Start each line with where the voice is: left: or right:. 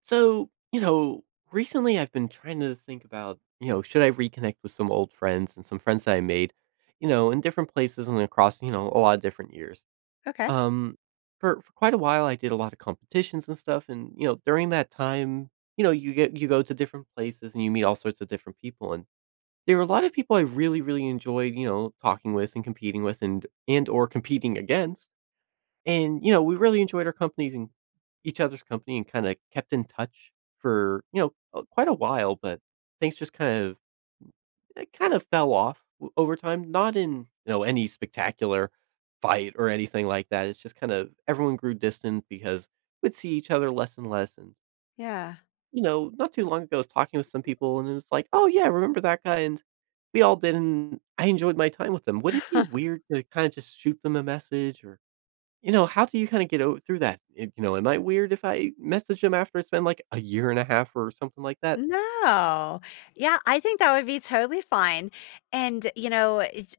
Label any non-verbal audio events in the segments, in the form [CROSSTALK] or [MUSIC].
right: So, you know, Recently I've been trying to think about, you know, should I reconnect with some old friends and some friends that I made, you know, in different places and across, you know, a lot of different years.
left: Okay.
right: Um for quite a while I did a lot of competitions and stuff and, you know, during that time, you know, you go to different places and you meet all sorts of different people, and there were a lot of people I really enjoyed, you know, talking with and competing with and or competing against and, you know, we really enjoyed our companies and each other's company and kinda kept in touch for, you know, quite a while. But things just kind of it kind of fell off o over time, not in, you know, any spectacular fight or anything like that. It's just kind of everyone grew distant because we'd see each other less and less. And,
left: Yeah.
right: you know, not too long ago, I was talking with some people, and it was like, "Oh, yeah, remember that guy?" And we all did, and I enjoyed my time with them. Would it be
left: [LAUGHS]
right: weird to kinda just shoot them a message? Or you know, how do you kinda get o through that? It You know, am I weird if I message them after it's been, like, a year and a half or something like that?
left: No. Yeah, I think that would be totally fine. And, you know, it-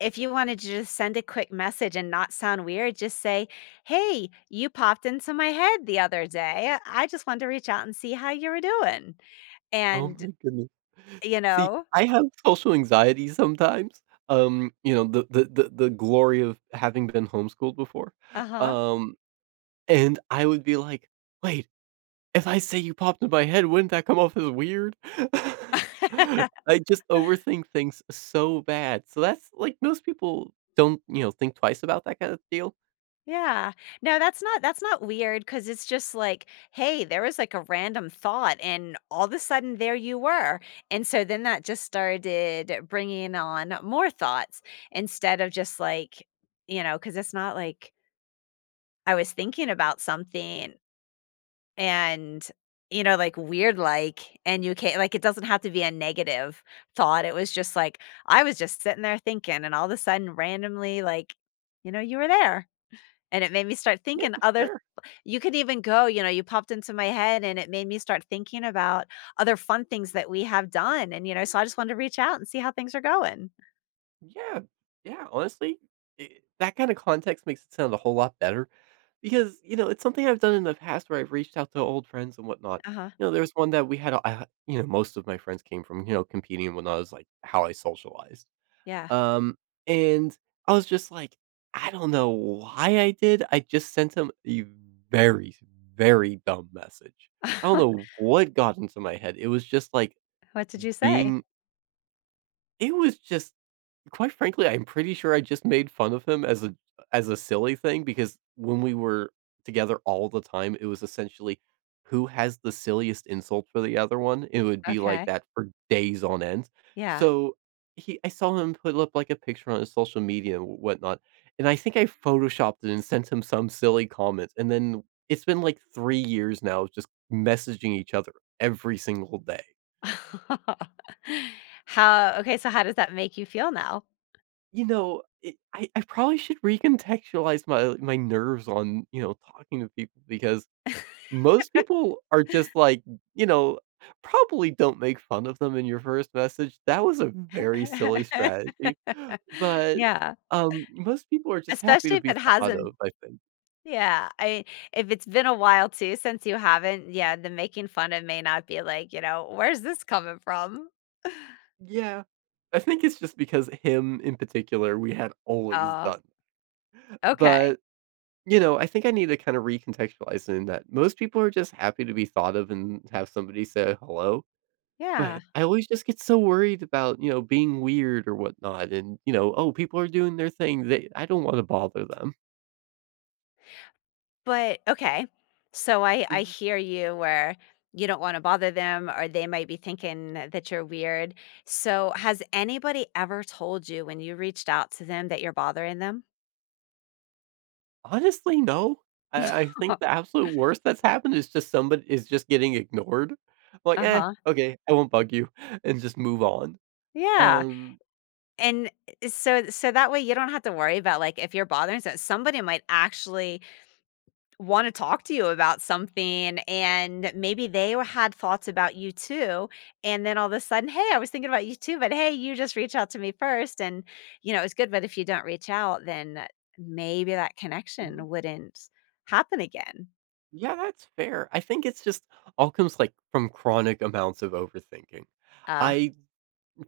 left: if you wanted to just send a quick message and not sound weird, just say, "Hey, you popped into my head the other day. I just wanted to reach out and see how you were doing."
right: Oh
left: And,
right: my goodness.
left: you
right: See,
left: know,
right: I have social anxiety sometimes, you know, the glory of having been homeschooled before,
left: uh
right: um, and I would be like, "Wait, if I say you popped in my head, wouldn't that come off as weird?" [LAUGHS]
left: huh. [LAUGHS]
right: I just overthink things so bad, so that's like, most people don't, you know, think twice about that kind of deal.
left: Yeah. No, that's not weird because it's just like, hey, there was like a random thought and all of a sudden there you were. And so then that just started bringing on more thoughts instead of just like, you know, because it's not like I was thinking about something and you know, like weird like and you can't like it doesn't have to be a negative thought. It was just like I was just sitting there thinking and all of a sudden randomly like, you know, you were there and it made me start
right: Yeah,
left: thinking other,
right: fair.
left: you could even go, you know, you popped into my head and it made me start thinking about other fun things that we have done, and, you know, so I just wanted to reach out and see how things are going.
right: Yeah, yeah, honestly, I that kinda context makes it sound a whole lot better because, you know, it's something I've done in the past where I've reached out to old friends and whatnot.
left: Uh-huh,
right: You know, there was one that we had a I you know, most of my friends came from, you know, competing and whatnot. It was like, how I socialized.
left: yeah.
right: Um, and I was just like, "I don't know why I did." I just sent him a very, very dumb message. I don't
left: [LAUGHS]
right: know what got into my head. It was just like
left: What did you say?
right: being it was just quite frankly, I'm pretty sure I just made fun of him as a silly thing because when we were together all the time, it was essentially who has the silliest insult for the other one. It would be like
left: Okay,
right: that for days on end.
left: yeah.
right: So I saw him put up like a picture on his social media and whatnot, and I think I photoshopped it and sent him some silly comments. And then it's been like 3 years now, of just messaging each other every single day.
left: [LAUGHS] How okay, so how does that make you feel now?
right: You know, it I probably should recontextualize my nerves on, you know, talking to people because most people are just like, you know, probably don't make fun of them in your first message. That was a Mhm. very silly
left: [LAUGHS]
right: strategy, but,
left: Yeah,
right: most people are just happy
left: especially
right: to
left: if
right: be
left: it
right: thought
left: hasn't,
right: of, I think.
left: yeah, I if it's been a while too since you haven't, yeah, the making fun of may not be like, you know, "Where's this coming from?" [LAUGHS]
right: Yeah. I think it's just because him in particular, we had always
left: Oh,
right: done.
left: okay,
right: But, you know, I think I need to kinda recontextualize in that most people are just happy to be thought of and have somebody say hello.
left: yeah.
right: But I always just get so worried about, you know, being weird or whatnot and, you know, "Oh, people are doing their thing. They I don't wanna bother them."
left: But okay. So I
right: Mhm.
left: hear you where you don't want to bother them or they might be thinking that you're weird. So has anybody ever told you when you reached out to them that you're bothering them?
right: Honestly, no. I think the
left: [LAUGHS]
right: absolute worst that's happened is just somebody is just getting ignored. I'm like, "Eh,
left: Uh-huh.
right: okay, I won't bug you," [LAUGHS] and just move on.
left: Yeah.
right: Um
left: And eh, so so that way you don't have to worry about like if you're bothering so somebody might actually want to talk to you about something and maybe they had thoughts about you too and then all of a sudden, hey, I was thinking about you too, but hey, you just reach out to me first and you know it's good, but if you don't reach out then maybe that
right: Mhm.
left: connection wouldn't happen again.
right: Yeah, that's fair. I think it's just all comes, like, from chronic amounts of overthinking.
left: Uh,
right: I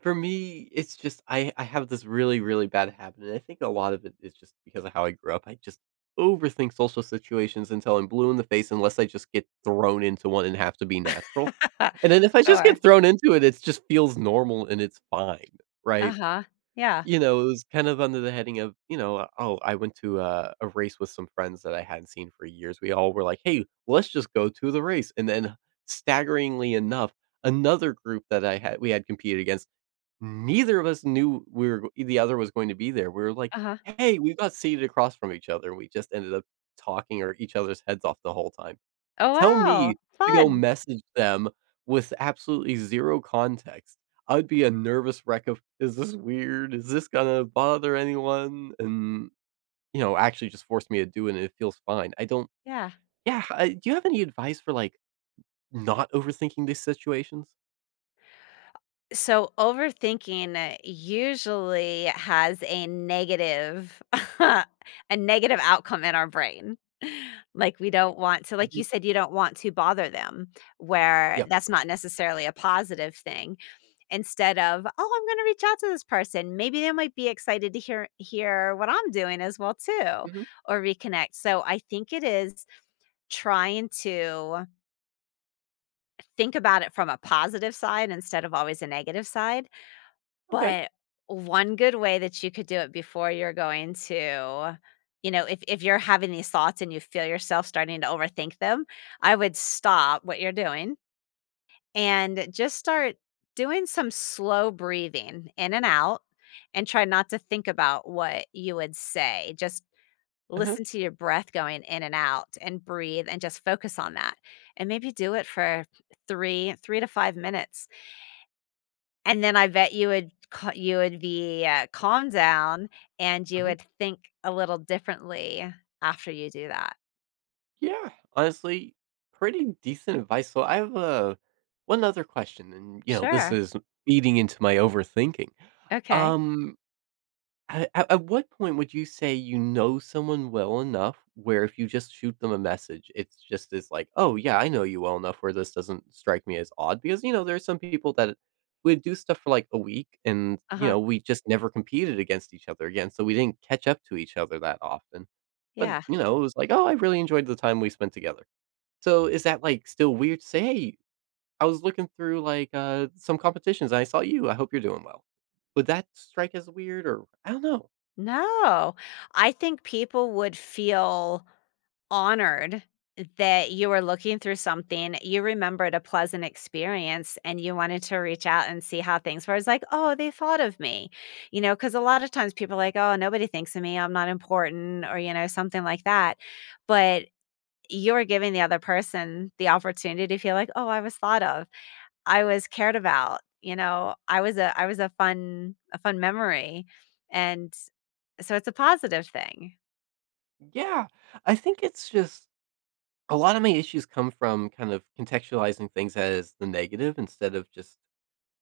right: For me, it's just I have this really, really bad habit, and I think a lot of it is just because of how I grew up. I just overthink social situations until I'm blue in the face unless I just get thrown into one and have to be natural. And then if
left: [LAUGHS]
right: I just
left: sure.
right: get thrown into it, it just feels normal and it's fine, right?
left: Uh-huh. Yeah.
right: You know, it was kind of under the heading of, you know, oh, I went to a race with some friends that I hadn't seen for years. We all were like, hey, let's just go to the race. And then staggeringly enough, another group that I had we had competed against. Neither of us knew We were the other was going to be there. We were like,
left: Uh-huh.
right: "Hey," we got seated across from each other, and we just ended up talking our each other's heads off the whole time.
left: Oh,
right: Tell me
left: wow,
right: to go
left: fun.
right: message them with absolutely 0 context. I'd be a nervous wreck of, "Is this weird? Is this gonna bother anyone?" And, you know, actually just forced me to do it, and it feels fine. I don't
left: Yeah.
right: yeah, I do you have any advice for, like, not overthinking these situations?
left: So overthinking usually has a negative [LAUGHS] a negative outcome in our brain. [LAUGHS] Like we don't want to like you
right: Mhm.
left: said you don't want to bother them where
right: Yep.
left: that's not necessarily a positive thing. Instead of, "Oh, I'm going to reach out to this person. Maybe they might be excited to hear what I'm doing as well too,
right: Mhm.
left: or reconnect." So I think it is trying to think about it from a positive side instead of always a negative side.
right: Okay.
left: But one good way that you could do it before you're going to, you know, if you're having these thoughts and you feel yourself starting to overthink them, I would stop what you're doing and just start doing some slow breathing in and out and try not to think about what you would say. Just
right: Uh-huh.
left: listen to your breath going in and out and breathe and just focus on that. And maybe do it for 3 to 5 minutes. And then I bet you would ca you would be, calmed down, and you
right: Mhm.
left: would think a little differently after you do that.
right: Yeah, honestly, pretty decent advice. So I have one other question, and you know, this
left: Sure.
right: is feeding into my overthinking.
left: Okay.
right: Um, at what point would you say you know someone well enough where if you just shoot them a message, it's just is like, oh yeah, I know you well enough where this doesn't strike me as odd? Because you know there are some people that would do stuff for like a week, and you
left: Uh-huh.
right: know we just never competed against each other again, so we didn't catch up to each other that often. But
left: Yeah.
right: you know, it was like, oh, I really enjoyed the time we spent together. So, is that, like, still weird to say, "Hey, I was looking through, like, some competitions and I saw you. I hope you're doing well." Would that strike as weird or I don't know.
left: No. I think people would feel honored that you were looking through something, you remembered a pleasant experience, and you wanted to reach out and see how things were. It's like, "Oh, they thought of me." You know, because a lot of times people are like, "Oh, nobody thinks of me, I'm not important," or, you know, something like that. But you are giving the other person the opportunity to feel like, "Oh, I was thought of. I was cared about," you know, I was a fun memory," and so it's a positive thing.
right: Yeah, I think it's just a lot of my issues come from kind of contextualizing things as the negative instead of just,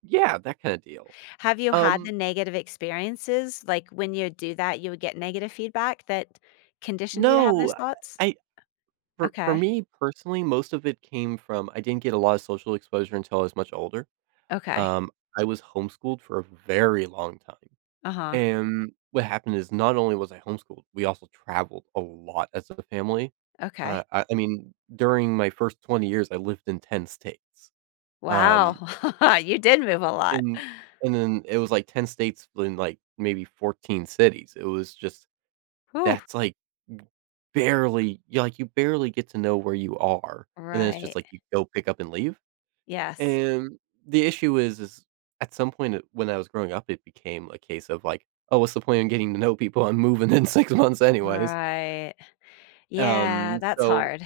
right: "Yeah," that kinda deal.
left: Have you had
right: Um,
left: the negative experiences, like, when you do that, you would get negative feedback that conditioned you to have
right: no,
left: those thoughts?
right: I for
left: Okay.
right: me personally, most of it came from I didn't get a lot of social exposure until I was much older.
left: Okay.
right: Um, I was homeschooled for a very long time.
left: Uh-huh.
right: And what happened is not only was I homeschooled, we also traveled a lot as a family.
left: Okay.
right: I mean, during my first 20 years, I lived in 10 states.
left: Wow.
right: Um,
left: [LAUGHS] You did move a lot.
right: and and then it was like 10 states in like maybe 14 cities. It was just
left: Whew.
right: that's like barely you like you barely get to know where you are. And then it's just
left: Right.
right: like you go pick up and leave.
left: Yes.
right: And the issue is at some point it when I was growing up, it became a case of, like, "Oh, what's the point in getting to know people? I'm moving in [LAUGHS] 6 months anyways."
left: Right. Yeah,
right: Um,
left: that's
right: so
left: hard.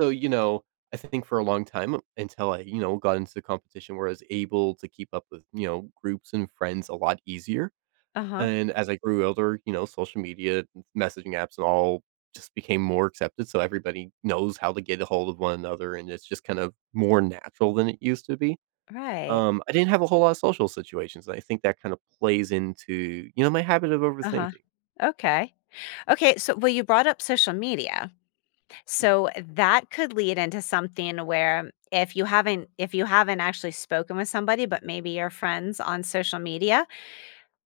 right: so, you know, I think for a long time until I, you know, got into the competition where I was able to keep up with, you know, groups and friends a lot easier,
left: Uh-huh.
right: and as I grew older, you know, social media, messaging apps and all just became more accepted, so everybody knows how to get a hold of one another, and it's just kind of more natural than it used to be.
left: Right.
right: I didn't have a whole lot of social situations, and I think that kind of plays into, you know, my habit of
left: Uh-huh.
right: overthinking.
left: Okay. Okay, so well you brought up social media.
right: Mhm.
left: So that could lead into something where if you haven't actually spoken with somebody but maybe your friends on social media,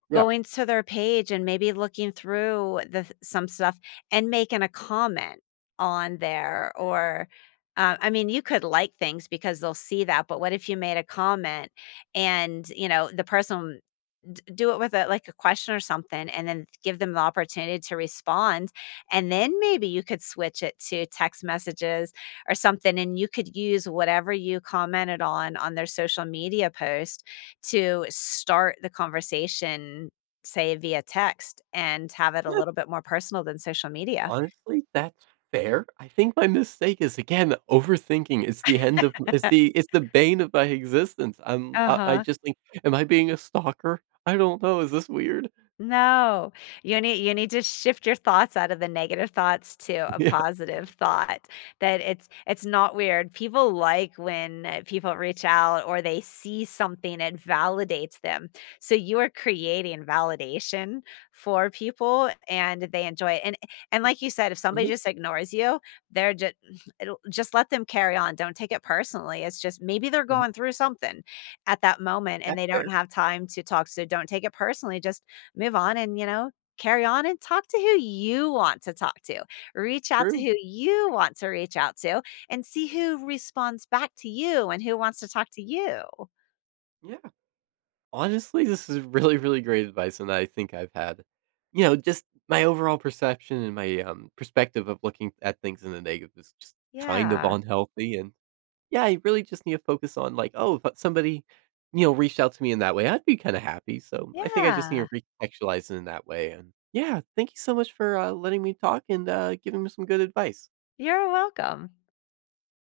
right: Yeah.
left: going to their page and maybe looking through the some stuff and making a comment on there, or, I mean, you could like things because they'll see that, but what if you made a comment and, you know, the person do it with a like a question or something and then give them the opportunity to respond and then maybe you could switch it to text messages or something and you could use whatever you commented on their social media post to start the conversation, say via text, and have it a
right: Yeah,
left: little bit more personal than social media.
right: honestly, that's fair. I think my mistake is again overthinking.
left: [LAUGHS]
right: It's the bane of my existence. I
left: Uh-huh.
right: just think, am I being a stalker? I don't know. Is this weird? [LAUGHS]
left: No, you need to shift your thoughts out of the negative thoughts to a
right: Yeah.
left: positive thought, that it's not weird. People like when people reach out or they see something that validates them. So you are creating validation for people and they enjoy it. And like you said, if somebody
right: Mhm,
left: just ignores you, they're just, it'll just let them carry on. Don't take it personally. It's just maybe they're
right: mhm.
left: going through something at that moment
right: Yeah,
left: and they
right: fair.
left: don't have time to talk. So don't take it personally. Just move on and, you know, carry on and talk to who you want to talk to. Reach out to
right: True.
left: who you want to reach out to and see who responds back to you and who wants to talk to you.
right: Yeah. Honestly, this is really, really great advice, and I think I've had, you know, just my overall perception and my perspective of looking at things in the negative is just kind of
left: Yeah.
right: unhealthy. And yeah, I really just need to focus on like, oh, if somebody, you know, reached out to me in that way, I'd be kind of happy. So I think I just need
left: Yeah.
right: to recontextualize it in that way. And yeah, thank you so much for letting me talk and giving me some good advice.
left: You're welcome.